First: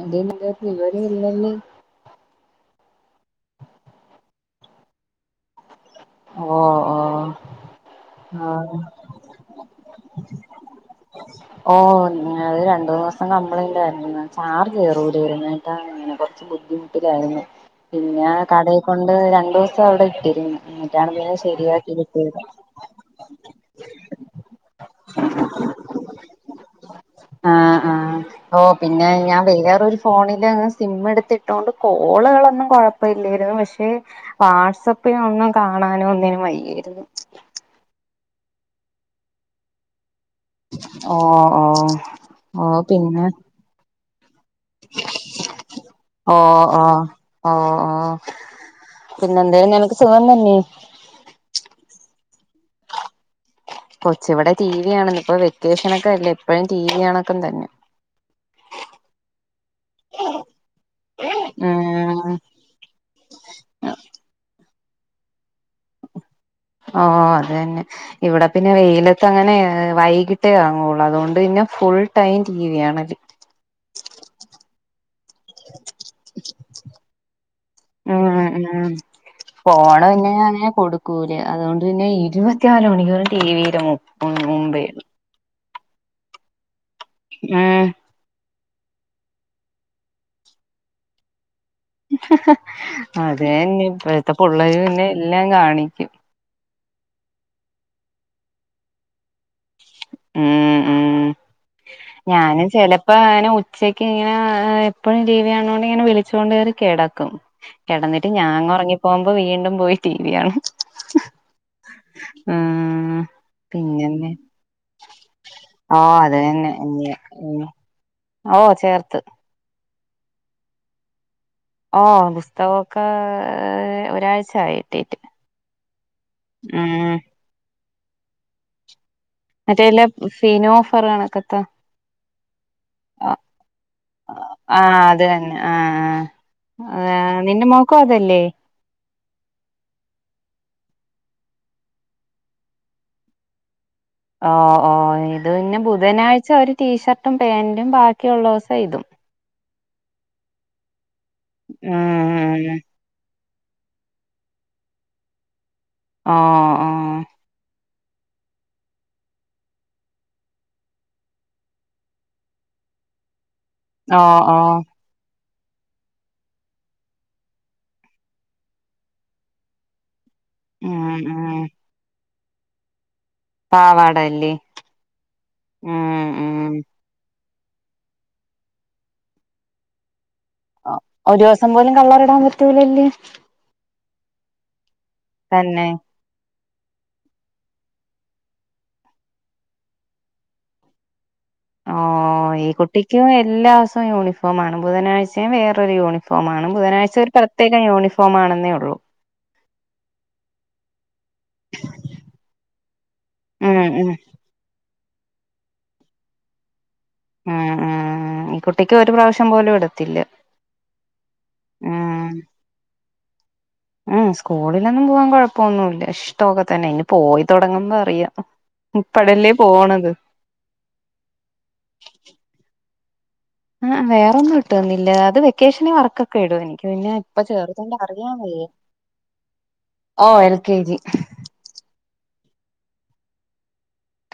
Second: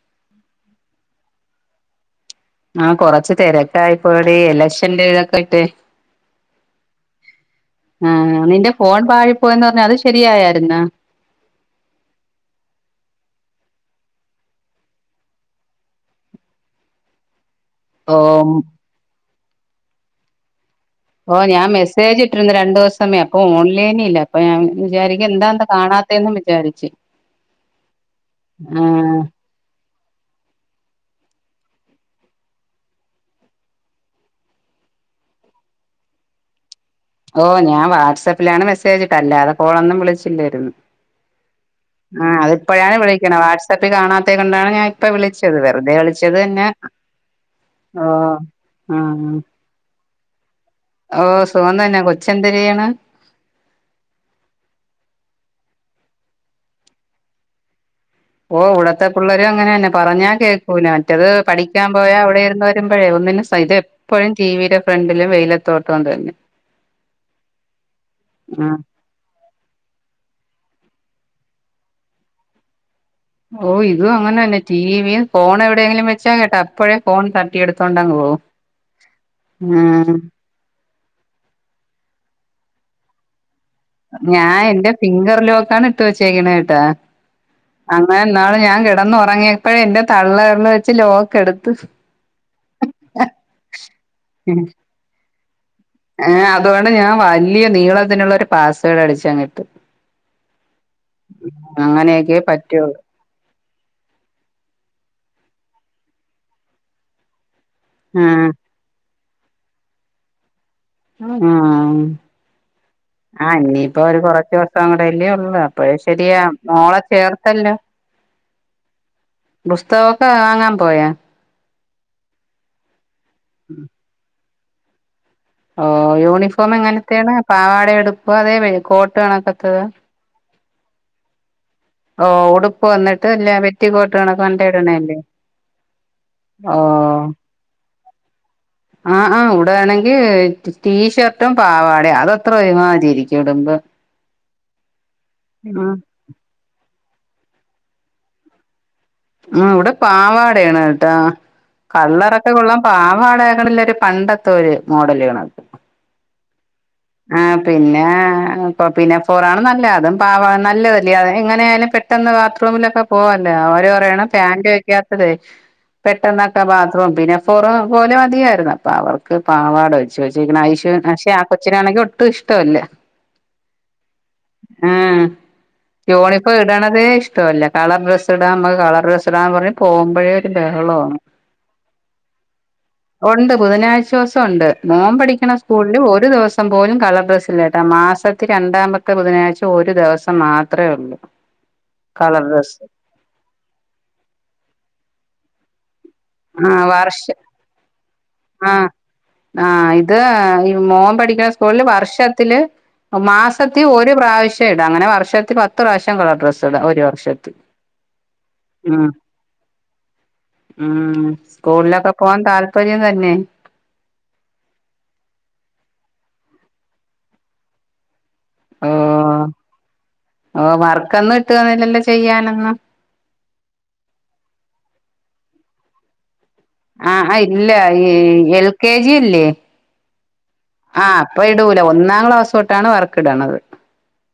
എവിടെർന്നു ഒരു വിവരം ഇല്ലല്ലോ ആഹ് കൊറച്ചു തിരക്കായിപ്പോയെടി എലക്ഷന്റെ ഇതൊക്കെ ആയിട്ടെ ഓഹ് ഓഹ് ആഹ് നിന്റെ ഫോൺ പാഴിപ്പോയെന്ന് പറഞ്ഞ് അത് ശെരിയായാരുന്ന ഓഹ് അത് രണ്ടൂമൂന്ന് ദിവസം കംപ്ലൈന്റ് ആയിരുന്ന് ചാർജ് കേറൂലേർന്ന് ട്ടാ അങ്ങനെ കൊറച്ച് ബുദ്ധിമുട്ടിലായിരുന്നു പിന്നെ ഓഹ് കടേകൊണ്ട് രണ്ടൂസം അവിടെ ഇട്ടിരുന്നു എന്നിട്ടാണ് പിന്നെ ഓഹ് ഞാൻ ശരിയാക്കി മെസ്സേജ് കിട്ടിയത് ഇട്ടിരുന്നു രണ്ട് ദിവസം സമയം അപ്പൊ ഓൺലൈനില്ല അപ്പൊ ഞാൻ വിചാരിക്കും എന്താ ഇന്നെ കാണാത്തേന്നും വിചാരിച്ച് ആഹ് ആഹ് ഓഹ് പിന്നെ ആഹ് ഞാൻ വേറൊരു ഫോണില് അങ്ങ് സിമ്മെടുത്തിട്ടോണ്ട് കോളുകളൊന്നും കുഴപ്പല്ലേർന്നു പക്ഷെ വാട്സപ്പിന് ഒന്നും കാണാനോ ഒന്നിനും വയ്യേര്ന്നു ഓഹ് ഞാൻ വാട്സപ്പിലാണ് മെസ്സേജിട്ടെ അല്ലാതെ കോളൊന്നും വിളിച്ചി ട്ടില്ലെർന്നു ഓ ഓ ആഹ് ഓ അതിപ്പഴാണ് പിന്നെ വിളിക്കണെ വാട്സപ്പിൽ കാണ ത്തെ കൊണ്ടാണ് ഞാൻ ഇപ്പ വിളിച്ചത് വെറുതെ ഓ വിളിച്ചത് തന്നെ ഓഹ് ആഹ് പിന്നെന്തേടി നിനക്ക് സുഖം തന്നെ ഓഹ് സുഖം തന്നെ കൊച്ചെന്തര് ചെയ്യിണ് കൊച്ചിവിടെ ടി വി കാണന്ന് ഇപ്പൊ വെക്കേഷനൊക്കെ അല്ലെ എപ്പഴും ടിവി ഓണാക്കൽ തന്നെ ഓഹ് ഇവിടത്തെ പിള്ളേരും അങ്ങനെന്നെ പറഞ്ഞാ കേൾക്കൂല മറ്റേത് പഠിക്കാൻ പോയാ ഉം അവിടെ ഇരുന്ന് മ്പഴേ ഒന്നിനും സൈ ഇതെപ്പഴും ടിവിടെ ഫ്രണ്ടിലും വെയില ആഹ് അത് തന്നെ ഇവിടെ ആ പിന്നെ വെയില ത്തങ്ങനെ വൈകിട്ടേ ഇറങ്ങുള്ളൂ അതുകൊണ്ട് പിന്നെ ഫുൾ ടൈം ടി വി കാണല് ഓഹ് ഇതും അങ്ങനെന്നെ ടിവിയും ഫോൺ എവിടെയെങ്കിലും വെച്ചാ കേട്ടാ അപ്പോഴേ ഫോൺ തട്ടിയെടു ഉം ഉം ഫോണ് ഉം പിന്നെ ഞാന് അങ്ങനെ കൊടു ക്കൂല അതുകൊണ്ട് പിന്നെ ഇരുപത്തിനാല് മണിക്കൂറും ടി വി ടെ മു ഞാൻ എന്റെ ഫിംഗർ ലോക്കാണ് ഇട്ട് വെച്ചേക്കണെട്ടാ ആഹ് അങ്ങനെ ഇന്നാള് ഞാൻ കിടന്നുറങ്ങിയപ്പഴേ എന്റെ തള്ളവിരല് വെച്ച് ലോക്ക് എടുത്ത് അതെന്നെ ഇപ്പഴത്തെ പുള്ളേര് പിന്നെ എല്ലാം കാണിക്കും ഏഹ് അതുകൊണ്ട് ഞാൻ വല്യ നീളത്തിനുള്ളൊരു പാസ്സ്‌വേർഡ്‌ അടിച്ചങ്ങിട്ടു ഉം ഉം അങ്ങനെയൊക്കെ ഞാനും പറ്റുള്ളൂ ചില പ്പ അങ്ങനെ ഉച്ചയ്ക്ക് ഇങ്ങനെ എപ്പഴും ടീവി കാണണോണ്ട് ഇങ്ങനെ വിളിച്ചോണ്ട് കേറി കെടക്കും ആ കെടന്നിട്ട് ഞാനങ്ങ് ഒറങ്ങിപ്പോമ്പോ വീണ്ടും പോയി ടി വി കാണും ആഹ് ഉം ആഹ് ഇനിപ്പോ ഒരു പിന്നെന്നെ കൊറച്ചൂ സം കൂടല്ലേ ഒള്ളൂ അപ്പഴ് ഓ അത് ശെരിയാവും മോളെ ചേർത്തല്ലോ ഓഹ് ചേർത്ത് പുസ്തകൊക്കെ വാങ്ങാൻ പോയാ ഓഹ് പുസ്തകൊക്കെ ഒരാഴ്ചായി കിട്ടീട്ട് ഓഹ് യൂണിഫോം ഉം എങ്ങനത്തെയാണ് പാവാടെ ഉടുപ്പൊ അതെ കോട്ട് കണക്കെ മറ്റേ ഇല്ല ഫീനോഫർ കണക്കത്തെ ഓ ഉടുപ്പ് വന്നിട്ട് അല്ല പെറ്റി കോട്ടണക്കെ കൊണ്ട് ഇടണല്ലേ അത് ആഹ് ആഹ് ഓഹ് ആഹ് നിന്റെ മോക്കും അതല്ലേ ആഹ് ആഹ് ഇവിടയാണെങ്കിൽ ടീഷർട്ടും പാവാടയും അതത്ര ഒരു മാരി ഇരിക്കും ഇടുമ്പം ഓ ഓ ഇത് പിന്നെ ബുധനാഴ്ച ഒരു ടീഷർട്ടും പാൻറും ബാക്കിയുള്ള ദിവസം ഇതും ആ ഇവിടെ പാവാടയാണ് കേട്ടാ കള്ളറൊക്കെ കൊള്ളാൻ ഉം പാവാട ആക്കണില്ല ഒരു പണ്ടത്തെ ഒരു മോഡല്ണ ആ ആ പിന്നെ പിന്നെ ഫോറാണ് നല്ല അതും പാവാ നല്ലതല്ല എങ്ങനൊലും പെട്ടന്ന് ബാത്റൂമിലൊക്കെ പോവല്ലേ അവര് ഓ പറയാണ് ഓ ഫാാന്റ് വെക്കാത്തത് പെട്ടെന്നൊക്കെ ബാത്റൂം പിന്നെ ഫറ പോലെ അതിയായിരുന്നു അപ്പൊ അവർക്ക് പാവാട ച്ച് വെച്ചെക്ക്ണ് ഉം പക്ഷെ ആ ഉം കൊച്ചിനാണെങ്കി ഒട്ടും ഇഷ്ടമല്ല പാവാടല്ലേ ആ ഉം യുണിഫോം ഉം ഇടണതേ ഇഷ്ടല്ല കളർ ഡ്രസ് ഇടാൻ നമ്മക്ക് കളർ ഡ്രസ് ഇടാന്ന് പറഞ് പോക്മ്പോഴേ ഒ ബഹളാണ് ഒരു ദിവസം പോലും കളറിടാൻ പറ്റൂലല്ലേ ഉണ്ട് ബുധനാഴ്ച്ച ദിവസം ഉണ്ട് മോൻ പഠിക്കണ തന്നെ സ്കൂളിൽ ഒരു ദിവസം സം പോലും കളർ ഡ്രസ്സ് ഇല്ലായിട്ട് ആ മാസത്തി രണ്ടാമത്തെ ബുധനാഴ്ച ഒരു ദിവസം മാത്രമേ ഉള്ളൂ ആ ഓ ഈ കുട്ടിക്കും എല്ലാ ദിവസവും യൂണിഫോ ആണ് ബുധനാഴ്ചയും വേറരു യൂണിഫോ ആ യൂണഫോംമാണ് വർഷ ബുധനാഴ്ഒരു പ്രത്യേക യൂണിഫോംമാണെന്നേ ഉള്ളൂ ആഹ ഇത് ഈ മോൻ പഠിക്കണ വർഷത്തില് ഉം മാസത്തിൽ ഉം ഒരു പ്രാവശ്യം ഇട അങ്ങനെ വർഷത്തി പത്ത് പ്രാവശം കളർ ഡ്രസ്ട ഒരു വർഷം ഉം ഈ കുട്ടിക്ക് ഒരു പ്രാവശ്യം പോലും ഇടത്തില്ല ഉം സ്കൂളിലൊക്കെ ഉം പോവാാൻ താല്പര്യം തന്നെ ഉം സ്കൂളിലൊന്നും പോവാൻ കൊഴപ്പൊന്നുമല്ല ഇഷ്ടമൊക്കെ തന്നെ ഇനി പോയി തുടങ്ങുമ്പോ അറിയാം ഓ ഉപ്പടല്ലേ പോണത് ഓ വർക്കൊന്നും ഇട്ട് തന്നില്ലല്ലോ ചെയ്യാനൊന്നും ആ വേറെൊന്നും ഇട്ട് വന്നില്ല അത് വെക്കേഷന് വർക്കൊക്കെ ഇടു എനി ആഹ് ഇല്ല ഈ എൽ കെ ജി ഇല്ലേ ഓ എൽ കെ ജി ഇപ്പ ഇടൂല ഒന്നാം ക്ലാസ് തൊട്ടാണ് വർക്ക് ഇടണത്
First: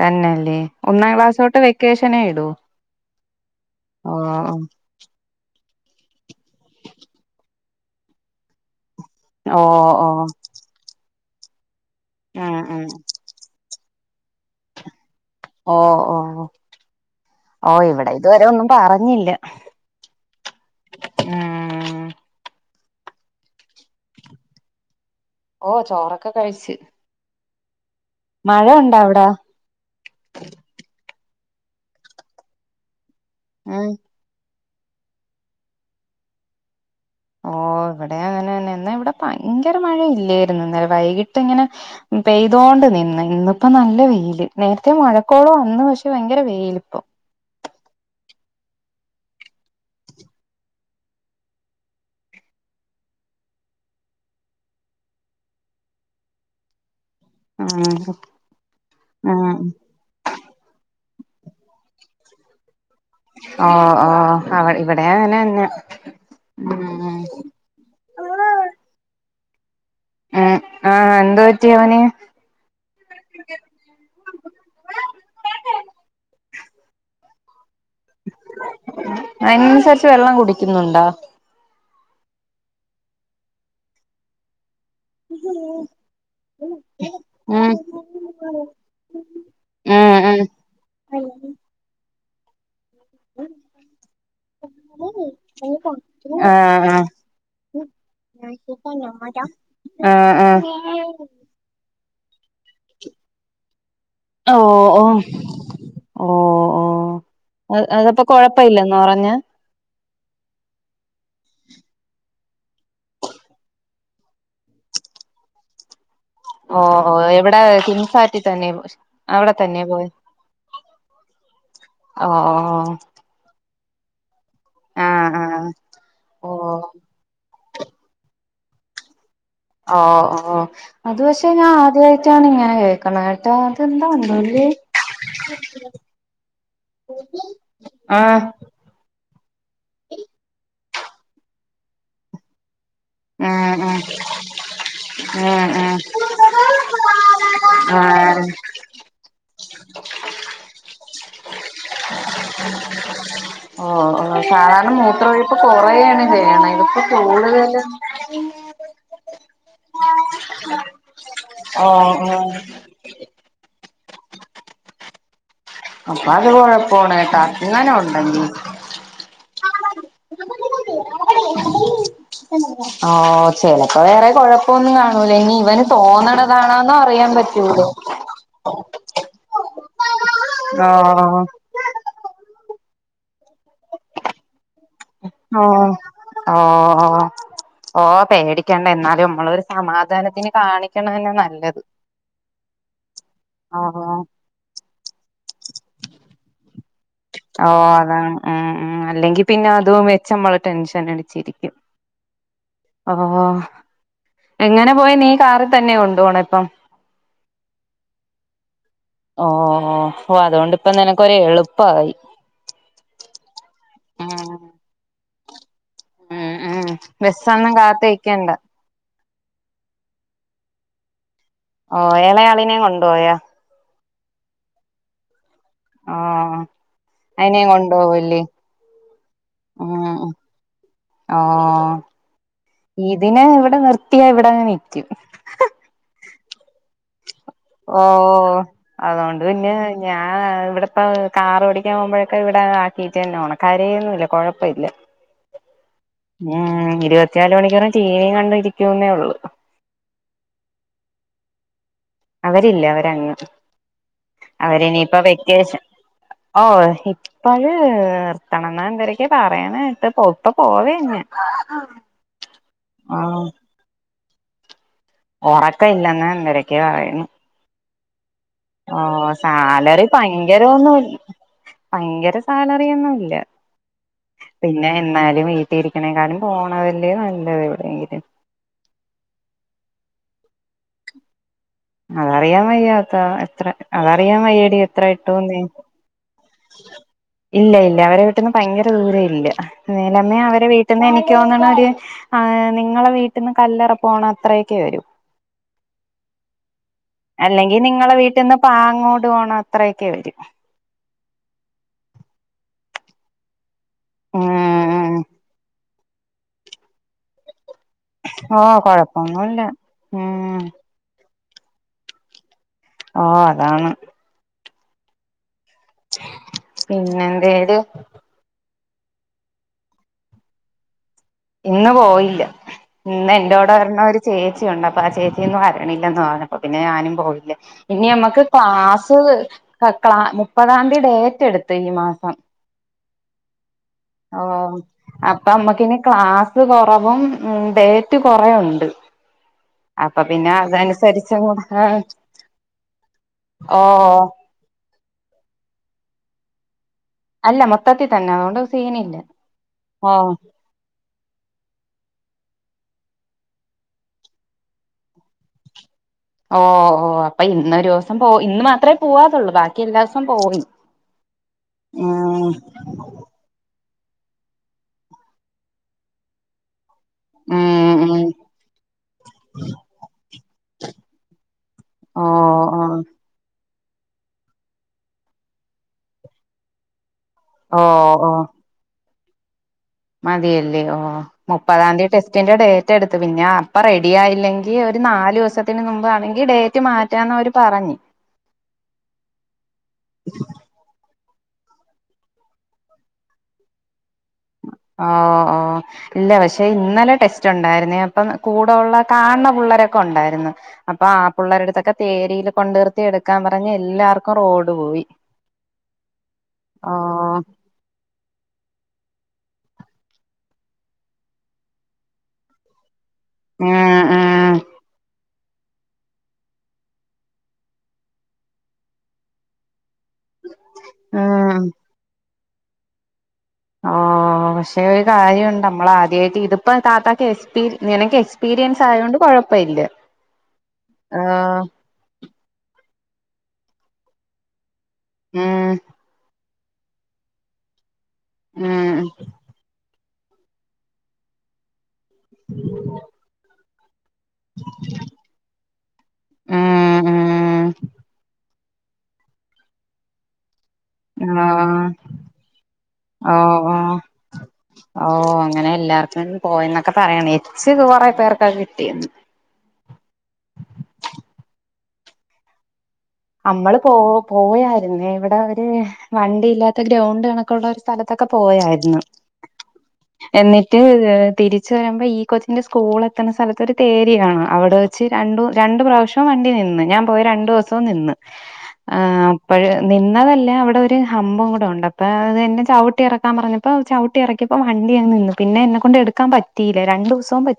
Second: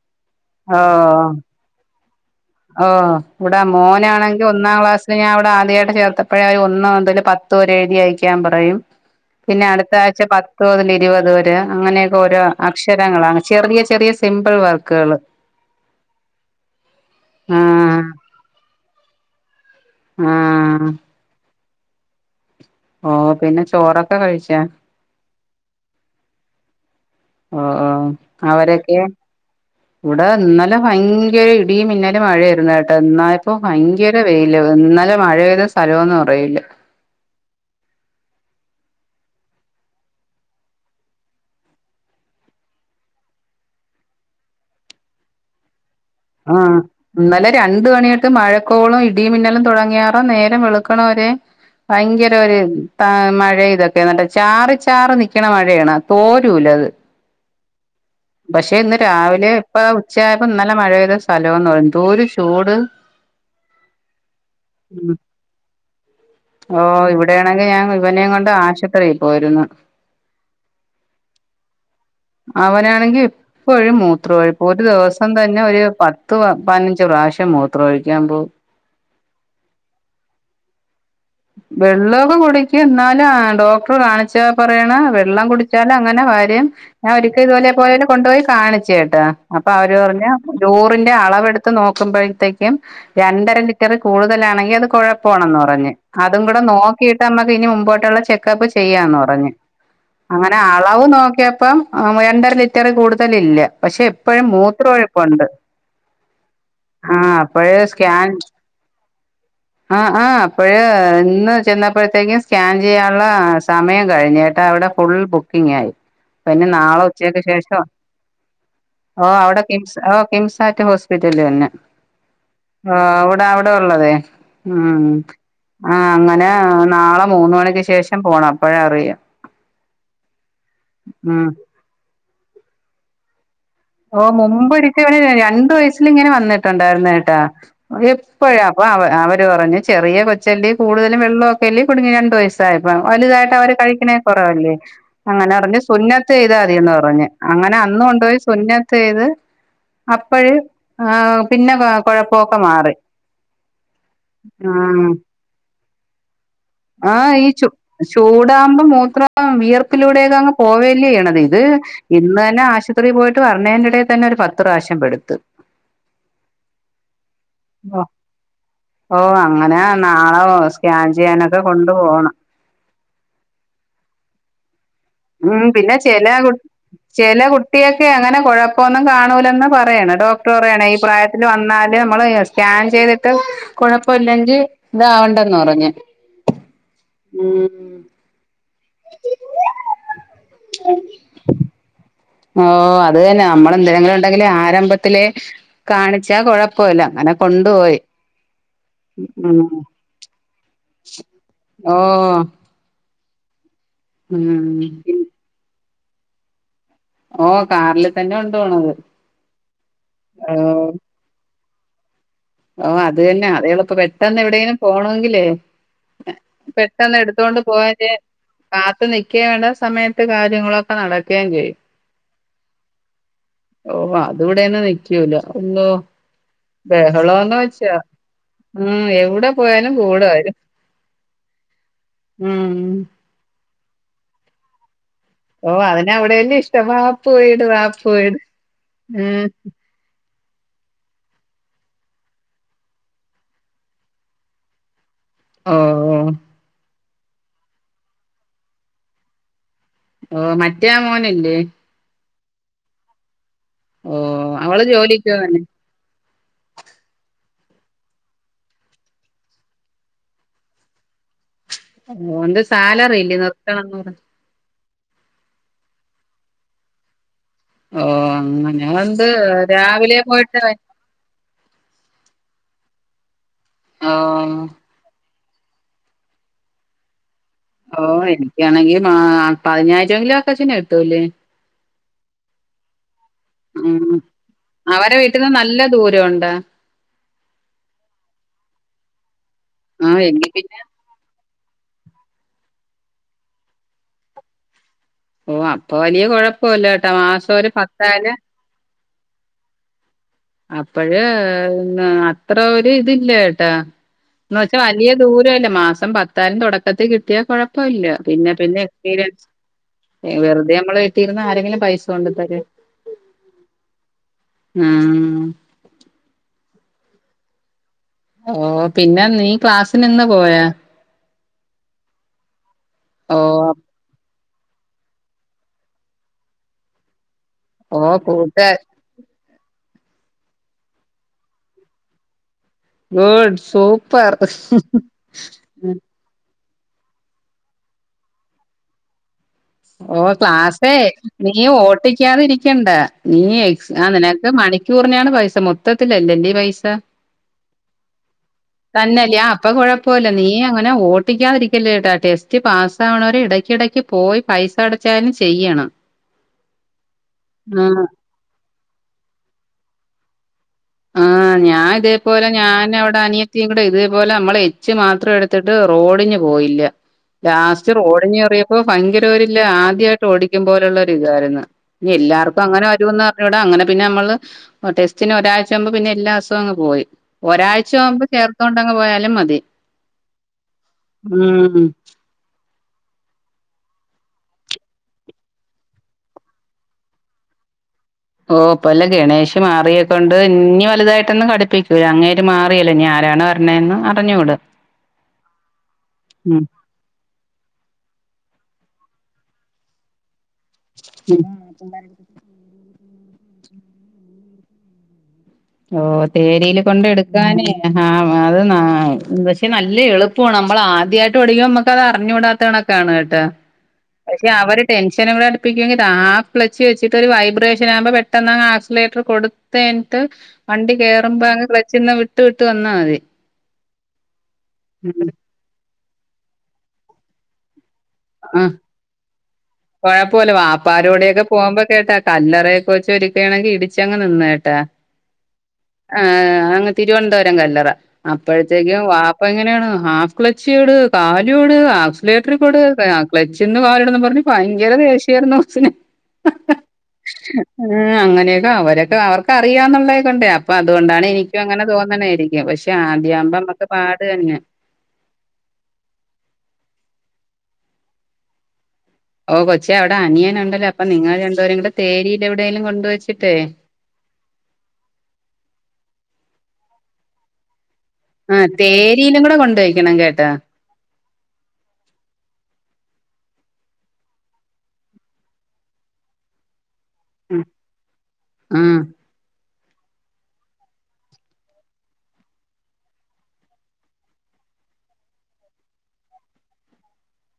തന്നെയല്ലേ ഒന്നാം ഓ ക്ലാസ് തോട്ട് വെക്കേഷനെ ഇടൂ ഓ ഇവിടാ ഓ മോനാണെങ്കിൽ ഒന്നാം ക്ലാസ് പി ഞൻ അവിടെ ആദ്യമായിട്ട് ചേർത്തപ്പോഴേ ഒന്നോ എന്തേലും പത്തോരെ എഴുതി അയക്കാൻ പറയും ഓ പിന്നെ അടുത്ത ഓ ആഴ്ച പത്ത് മുതൽ ഇരുപത് വരെ അങ്ങനെ ഓരോ ഉം ഉം അക്ഷരങ്ങളാണ് ചെറിയ ചെറിയ സിമ്പിൾ വർക്കുകൾ ഓ ഓ ഓ ഓ ആഹ് ഇവിടെ ഇതുവരെ ഒന്നും പറഞ്ഞില്ല ആഹ് ഉം ഓ പിന്നെ ചോറൊക്കെ കഴിച്ചാ ഓ ചോറൊക്കെ കഴിച്ച് ഓ ഓ മഴ അവരൊക്കെ ഉണ്ടോ അവിടെ ഇവിടെ ഇന്നലെ ഭയങ്കര ഇടിയും മിന്നലും മഴയാരുന്നു കേട്ടോ ഇന്നായപ്പം ഇപ്പോ ഉം ഭയങ്കര ര വെയില് ഇന്നലെ മഴ പെയ്ത സ്ഥലമൊന്നും അറിയില്ല ഓ ഇവിടെ അങ്ങനെ തന്നെ എന്നാ ഇവിടെ ഭയങ്കര മഴ ഇല്ലായിരുന്നു അന്നേര വൈകിട്ട് ഇങ്ങനെ പെയ്തോണ്ട് നിന്ന് ഇന്നിപ്പോ നല്ല വെയിയില് നേരത്തെ മഴക്കോളം വന്ന് പക്ഷേ ഭയങ്കര ആഹ് വെയിയിലിപ്പോം ഇന്നലെ രണ്ട് മണിയൊട്ട് മഴക്കോളും ഇടി മിന്നലും തുടങ്ങിയാറോ നേരം വെളുക്കണവരെ ഭയങ്കര ഒരു മഴ ഇതൊക്കെ എന്നട്ട ചാറി ചാറി നൽക്കണ മഴയാണ് തോരൂലത് ആഹ പക്ഷെ ഇന്ന് രാവിലെ ഇപ്പ് ഉച്ചയായപ്പോ ഇന്നലെ മഴെയ്ത സ്ഥലമന്ന് പറ എന്തൂര ചൂട് ഓ ഓ അവ ഉം ഇവിടെയാങ്ങനെ ഓ ഇവിടെയാണെങ്കിൽ ഞാൻ ഇവ നെയം കൊണ്ട് ആശുപത്രിയിൽ പോയിരുന്നു ഹ് ആഹ് എന്ത് പറ്റിയ അവന് അവനാണെങ്കിൽ ഇപ്പഴും മൂത്ര ഒഴിപ്പ് ഒരു ദിവസം തന്നെ ഒരു പത്ത് പതിനഞ്ച് പ്രാവശ്യം മൂത്ര ഒഴിക്കാൻ പോവും അതിനനുസരിച്ച് വെള്ളം കുടിക്കുന്നുണ്ടോ വെള്ളമൊക്കെ കുടിക്കും എന്നാല് ഡോക്ടർ കാണിച്ച പറയാണ്‌ വെള്ളം കുടിച്ചാല അങ്ങനെ വരും ഞാൻ ഒരിക്കൽ ഇതുപോലെ ഉം പോയി അവനെ കൊണ്ടുപോയി കാണിച്ചുട്ടാ അപ്പൊ അവര് ഉം പറഞ്ഞ് ഉം യൂറിന്റെ അളവെടുത്ത് നോക്കുമ്പോഴത്തേക്കും രണ്ടര ലിറ്ററിൽ കൂടുതലാണെങ്കി അത് കുഴപ്പാണെന്ന് പറഞ്ഞ് അതും കൂടെ ആഹ് നോക്കിട്ട് നമ്മക്ക് ഇനി മുമ്പോട്ടുള്ള ചെക്കപ്പ് ചെയ്യാന്ന് പറഞ്ഞ് ആഹ് ആഹ് അങ്ങനെ ആഹ് അളവ് നോക്കിയപ്പം രണ്ടര ലിറ്റർ ലിറ്ററിൽ കൂടുതലില്ല പക്ഷെ എപ്പോഴും ഓ മൂത്രം ഓ ഒഴുപ്പുണ്ട് ഓ ഓ ആഹ് അപ്പഴ് അത് അതപ്പൊ സ്കാൻ കൊഴപ്പയില്ലെന്ന് പറഞ്ഞ് ആഹ് ആഹ് അപ്പഴ് ഇന്ന് ചെന്നപ്പോഴത്തേക്കും സ്കാൻ ചെയ്യാനുള്ള സമയം കഴിഞ്ഞ്ട്ടാ അവിടെ ഫുൾ ബുക്കിങ്ങ് ആയി [inaudible] പിന്നെ ഓ നാളെ ഓ ഉച്ചയ്ക്ക് എവിടെ ശേഷം കിംസാറ്റി തന്നെ ഓ അവിടെ തന്നെ കിം പോയി ഓ കിംസാറ്റ് ഹോസ ഹോസ്പിറ്റൽ തന്നെ ആഹ്‌ ഇപ്പോ ഉള്ളത് ഉം ആഹ് അങ്ങനെ ഓ നാളെ മൂന്ന് മണിക്ക് ശേഷം പോണം അപ്പോഴ അറിയാം ഓ ഓ അത് ഉം പക്ഷെ ഞാൻ ആദ്യമായിട്ടാണ് ഇങ്ങനെ കേൾകണ കേട്ടോ അത് ഓ മുമ്പ് ഒരിക്ക അവ രണ്ടു വയസ്സൽ ഇങ്ങനെ വന്നിട്ടുണ്ടായിരുന്ന കേട്ടാ ആഹ് എപ്പോഴാ അപ്പൊ അവ അവര് പറഞ്ഞു ചെറിയ കൊച്ചലേ കൂടുതും വെള്ളമൊക്കെല്ലേ കുടുങ്ങി രണ്ടു വയസ് [unintelligible] വലുതായിട്ട് അവര് ആഹ് കഴികുന്നത് കുറവല്ലേ അങ്ങനെ പറഞ്ഞ് സുന്നത്ത് ചെയ്താ മതിന്ന് പറഞ്ഞ് അങ്ങനെ അന്ന് കൊണ്ട്പോയി സുന്നത് ചെയ്ത് അപ്പോഴ ആഹ് പിന്നെ കുഴപ്പൊക്കെ മാറി ആഹ് അപ്പൊ കൊറോണ് ചെയ്യണ ആഹഹ് ഈ ച ചൂടാുമ്പോ മൂത്രം വിയർപ്പിലൂടെയൊക്കെ അങ്ങ് പോവേല്ലേ ചെയണ ഇത് ഓ ഓ ഇന്ന് തന്നെ ആശുപത്രിയിൽ പോയിട്ട് പറഞ്ഞേന്റെടയിൽ തന്നെ ഒരു പത്ത് പ്രാവശ്യം പെടുത്ത് അപ്പൊ അത് കൊഴപ്പാണ് കേട്ടാ ഇങ്ങനെ ഓ ഉണ്ടെങ്കിൽ ഓ അങ്ങന നാളെ സ്കാൻ ചെയ്യാനൊക്കെ കൊണ്ടു പോണം ഓ ചിലപ്പോ വേറെ കൊഴപ്പൊന്നും കാ ഉം പിന്നെ ചില അറിയാൻ ചില പറ്റൂല കുട്ടിയക്കെ അങ്ങനെ കുഴപ്പ പ്പം ഒന്നും കാണൂലന്ന് പറയണ് ഡോക്ടർ പറയണേ ഈ പ്രായത്തിൽ ആഹ് വന്നാല് നമ്മള് സ്‌കാൻ ചെയ്തിട്ട് കുഴപ്പ ഇല്ലങ്കിൽ ഓ ഓഓ ഉം ഓ ഓം പേടിക്കണ്ട എന്നാലും നമ്മളൊ ഒരു സമാധാനത്തിന് കാണിക്കണം തന്നെ നല്ലത് ഓ അത് തന്നെ നമ്മള് എന്തെങ്കിലും ആഹ് ണ്ടെങ്കിൽ ആരംഭത്തില കാണിച്ചാ കുഴപ്പമില്ല അങ്ങ ഓ അതാണ് ഉം ഉം അല്ലെങ്കി ഉം പിന്നെ അത ച്ചമ്മള് ടെൻഷൻ അടിച്ചിരിക്കും ഓ ആഹ്‌ ഉം എങ്ങനെ പോയി നീ കാറിൽ തന്നെ കൊണ്ട് പോണ ഇപ്പം ഓ കാറില് തന്നെ കൊണ്ടോണത് ഓ ഓ അതുകൊണ്ട്പ്പ നനക്ക് ഒരു എളുപ്പായി ഓ അതന്നെ അതയാള ഇപ്പ ഉം പെട്ടന്ന് എവിടെേങ്കനും പോണെങ്കിലേ ഉം ഉം പെട്ടെന്ന് എടുത്തൊണ്ട് ബസ്സൊന്നും പോവാേ കാത്ത് ചെയ്യാൻ നിക്കണ്ട കാത്ത്ു നിക്കുക വേണ്ട സമയത്ത് കാര്യങ്ങളൊക്കെ നടക്കുകയും ചെയ്യും ഓ ഇളയാളിനെയം കൊണ്ടുപോയാ ഓ അതിവിടെന്നും നിക്കൂല ഒന്നു ഓ തോന്ന അയിനേം വെച്ചോ കൊണ്ടുപോവല്ലേ ഉം എവിടെ പോയാലും ഉം കൂടെവരും ഓ ഇതിനെവ്ടെ നിർത്തിയാ ഇവിടെങ്ങനെര്ക്യും ഓ അതിനെ അവിടെന്നെ ഇഷ്ടമാ പോയി ഓ അതൊണ്ട് പിന്നെ ഞാൻ ഇവിടെപ്പ കാർ ഓടിക്കാൻ പോകുമ്പോഴൊക്കെ ഇവിടെ ആക്കിട്ട ന്നെ പോണ ക്കരന്നുല്ല കൊഴപ്പഇല്ല ഓ ഓ ഉം ഇരുപത്തിയാല് മണിക്കൂറും ചീനയും കണ്ടിരിക്ക്യൂന്നേ ഉള്ളൂ ഓ മറ്റേ മോനല്ലേ അവരില്ല അവരങ് ഓ അവള് അവരിനിയിപ്പോ ജോലിക്ക് പോവാണ് വെക്കേഷൻ ഓഹി പ്പഴ് നിർത്തണംന്നാൺ ഇവരക്കെ പറയാനായിട്ട് പൗത്ത പോവേ ഞ്യാൻ ഒൻ്റെ സാലറില്ലേ നിർത്തണന്നു ഒറക്ക ഇല്ലെന്ന്ന്തരൊക്കെ പറയുന്ന് ഓ അങ്ങൻ ഓ സാലറി വൈ- പയങ്കരഒന്നു അയ്ങ്കര സാലറിയൊന്നുല്ല ഓ പിന്നെ ന്നാലും ഇ തിരിക്ണേങ്കാലും പോണതല്ലേ നല്ലത് ഓ എവിടെയെങ്കിലും എനിക്കാണെങ്കി മാ പതിനാഴ്ചെക്കങ്കിലും ആക്കാശന എത്തൂല്ലേ അതറിയാൻ വയ്യാത്ത എത്ര അതറിയാ മയ്യേടി എത്ര ഇട്ടൂന്ന് തൊണ്ടാ ഇല്ല ഇല്ല അവരെ വീട്ട്ന്നും പയങ്കര ദൂര ഇല്ല ആഹ് നീലമ്മേ എങ്കി അവരെ പിന്നെ വീ ട്ടെന്നനിക്ക് തോന്നണ ഒര് നിങ്ങളെ വീട്ട്ന്ന് കല്ലറക്യുവാണ് അത്രയെക്കെ വരു ഓ അപ്പൊ വലിയ കുഴപ്പൊല്ലാട്ടാ മാസം ഒര് പത്താല് പ്പാങ്ങോട് പോണത്രയൊക്കെ വരു അപ്പഴ് അത്ര ഒരിതില്ലെട്ടാ ന്വെച്ചാ അലിയ ഉം ദൂരല്ല മാസം പത്താലും തെടക്കത്തിൽ കിട്ടിയാ കൊഴപ്പ് പ്പല്ല പിന്നെ ഓ പിന്നെ എക്സ്പീരിയൻസ് കൊഴപ്പൊന്നുല്ല ഉം വെറുതെ നമ്മള് തീർന്ന ആരെങ്കിലും പൈസ കൊണ്ട്ത്തരോ ഓ അതാണ് ഉം പിന്നെന്തേത് ഓ പിന്നെ നീ ക്ലാസ്സിന് ന്ന് പോയാ ഇന്ന് പോയില്ല ഇന്ന് ഓ എൻറോടെ പർണാല് ചേച്ചി ഉണ്ടപ്പൊ ആ ചേച്ചിയന്ന് വരണില്ലന്ന് പറഞ്ഞപ്പോ പിന്നെ ഞാനും പോകില്ലേ ഓ ഇന്നിയമ്മക്ക് ക്ലാ കൂട്ടുകാർ ത്ത് ക ക്ല മുപ്പതാംതീ ഡേറ്റ് എട്ത്തു ഈ മാസം ഗൂഡ് സൂപ്പർ അപ്പമ്മക്കിനി ക്ലാസ് കൊറവും ഉ ഡേറ്റ് കൊറയുണ്ട് ഓ ക്ലാസ്സേ നീ ഓട്ടിക്കാതി ഇരിക്കണ്ട നീ ഓ എക്സാ നിനക് ത് മണിക്കൂറിനെയാണ് പൈസ മൊത്തത്തിലല്ലന്റെ പൈസ അല്ല മൊത്തത്തി തന്നെ അതുകൊണ്ട് സീനില്ല തന്നല്ല ആപ്പ ഓ കൊഴപ്പുല്ല നീ അങ്ങനെ ഓ പിക്കാതിരിക്കലേട്ടാ ടെസ്റ്റ് പാസ്സ വണവരെ ഇടക്കിടയ്ക്ക് പോയി പൈസ അടച്ചാലും ചെയ്യണം ഓ ഓ അപ്പൊ ആ ഇന്നൊരുസം പോ ഇന്ന് മാത്രമേ പോവാതുള്ളൂ ബാക്കി എല്ലാ സം പോയി ആഹ് ഞാൻ ഉം ഇതേപോലെ ഞാൻവ്ടെ അനിയ ത്തിയുങ്കൂടെ തേപോലെ നമ്മള എച്ചു മാത്രം എടുത്തിട്ട് റോഡിന് പോയില്ല ലാസ്റ്റ് ഉം ഉം ഓടിഞ് എറിയപ്പോ ഭയങ്കരവരില്ല ആദ്യായിട്ട് ഓടിക്യും പോലെളെളാരി താര്ന്നു ഞ്യ ഓ എല്ലാർക്കും ഓ അങ്ങനെ വരൂന്ന് അർഞ്ഞൂടാ അങ്ങനെ പിന്നെ നമ്മള് ഓ ടെസ്റ്റിന് ഒരാഴ്മ്പോമ്പ പിന്നെ എല്ലാസും അങ് പോയി ഓ ഒരാ്ച ആവുമ്പോ ഓ ചേർത്തോണ്ടങ് പോയാലും മതി മതിയല്ലേ ഓ ഉം മുപ്പതാം തീയതി ടെസ്റ്റിന്റെ ടേ എടുത്ത് പിന്നെ അപ്പൊ റെഡി ആയില്ലെങ്കി ഒരു നാല് ദിവസത്തിന് മുമ്പ് ആണെങ്കി ഡേറ്റ് മാറ്റ്. റ്റാനവര് പറഞ് ഓ പ്പൊ എല്ലാം ഗെണേഷ് മാറിയതോണ്ട് ഇഞി വലുതായിട്ടൊന്ന് കഘിപ്പി ട്ടൂല അങ്ങേര് മാറിയല്ലേ ഞ്യാരാ ആരാണ് പറഞ്ഞെന്ന് അറിഞ്ഞൂട ഓ ഓ ഇല്ല ഉം പക്ഷെ ഇന്നലെ ടെസ് ട്ടുണ്ടായിരുന്നേ അപ്പം കൂടെ ഉള്ള കാണുന്ന പിള്ളരൊക്കെ ഉണ്ടായിരുന്നു. അപ്പൊ ആ ഉം പിള്ളേരെടുത്തൊക്കെ തേരില് കൊണ്ട് നിർത്തി എടുക്കാൻ പറഞ്ഞ് എല്ലാർക്കും റോഡ് പോയി. ഓ തേരിൽ കൊണ്ട് ഓഹ് എടുക്കാനേ. ഹ അത് പക്ഷെ നല്ല എളുപ്പമാണ് നമ്മൾ ആദ്യായിട്ട് ഓടിക്കോ നമ്മക്കത് അറിഞ്ഞുകൂടാത്തേണ്. ആണ്കേട്ടാ ഉം പക്ഷെ ഉം അവര്ടെൻഷന് കൂടെ. ഹാഫ് ക്ളച്ച് വെച്ചിട്ട് ഒരു വൈബ്രേഷൻ ആകുമ്പോ പെട്ടെന്ന്ങ് ആക്സിലേറ്റർ കൊടുത്ത കഴിഞ്ട്ട്. വണ്ടി കേയറുമ്പോ ഉം അങ് ക്ളച്ന് വിട്ട് വിട്ട് വന്നാൽ മതി. ഓ പക്ഷെ ഒരു കാര്യംണ്ട് നമ്മള ആദ്യമായിട്ട് ഇതിപ്പോ താത്തകെ എസ് പി നിനക്കെ സ്പി. ആ കൊഴപ്പോല്ല വാപ്പാരോടെക്കെ ആഹ് പോകുമ്പോ. കേട്ടാ കല്ലറയക്കെ വെച്ചൊരിക്കുകയാണെങ്കി ഇടിച്ചങ്ങ് നിന്ന് കേട്ടാ. ഉം ആഹ് അങ്ങ് തിരുവനന്തപുരം കല്ലറ. അപ്പോഴത്തേക്കും ഉം വാപ്പ ഇങ്ങനെണ് ഹാഫ് ക്ലച്ചിയോട് കാലുട് ആക്‌സിലേറ്ററ് കൊട്. ക്ലച്ചിന് കാലിടണം പറഞ്ഞ് ഭയങ്കര ദേഷ്യാ യിരുന്നു കൊച്ചിന്. ഉം ഉം അങ്ങനെ അവരൊക്ക ആർക്കറിയാന്നുള്ള ഇതുണ്ട് അപ്പൊ അതുകൊണ്ടാണ് എനിക്കും ആഹ് അങ്ങനെ തോന്നണായിരിക്കും പക്ഷെ ആദ്യ ആവുമ്പോ നമ്മുക്ക് പാട് തന്നെ. ഓ അങ്ങനെ എല്ലാർക്കും പോയന്നൊക്കെ പറയണ എച് കൊറെ പേർക്കൊക്കെ കിട്ടിന്ന്. ഓ കൊച്ചെ അവിടെ അനിയനുണ്ടല്ലോ അപ്പ നിങ്ങൾ രണ്ടുപേരും കൂടെ തേരിൽ എവിടെലും കൊണ്ട് പോയി. നമ്മള് പോയായിരുന്നേ ഇവിടെ ഒര് വണ്ടിയില്ലാത്ത ഗ്രൗണ്ട് കണക്കുള്ള. സ്ഥലത്തൊക്കെ ആഹ് പോയായിരുന്നു തേരിയിലും കൂടെ കൊണ്ടോയ്ക്കണം കേട്ടാ എന്നിട്ട്. ന്നിട്ട് തിരിച്ച വരുമ്പോ ഈ കൊച്ചിന്റെ സ്കൂൾ എത്തുന്ന സ്ഥലത്ത് ഒരു തേരിയാണ അവിടെ. രണ്ട പ്രാവശ്യവും വണ്ടി നിന്ന് ഞാൻ പോയ രണ്ടു ദിവസവും നിന്ന്. ആഹ് നിന്നതല്ല അവിടെ ഒരു ഹമ്പും കൂടെ ഉണ്ട് അപ്പൊ അതെനെ ചവിട്ടി ഇറക്കാൻ പറഞ്ഞ. ഇപ്പൊ ചവിട്ടി ഇറക്കിയപ്പോ വണ്ടി അങ്ങ് നിന്നു പിന്നെ എന്നെ കൊണ്ട് എടുക്കാൻ പറ്റിയില്ല രണ്ടു ദിവസവും പറ്റിയില്ല.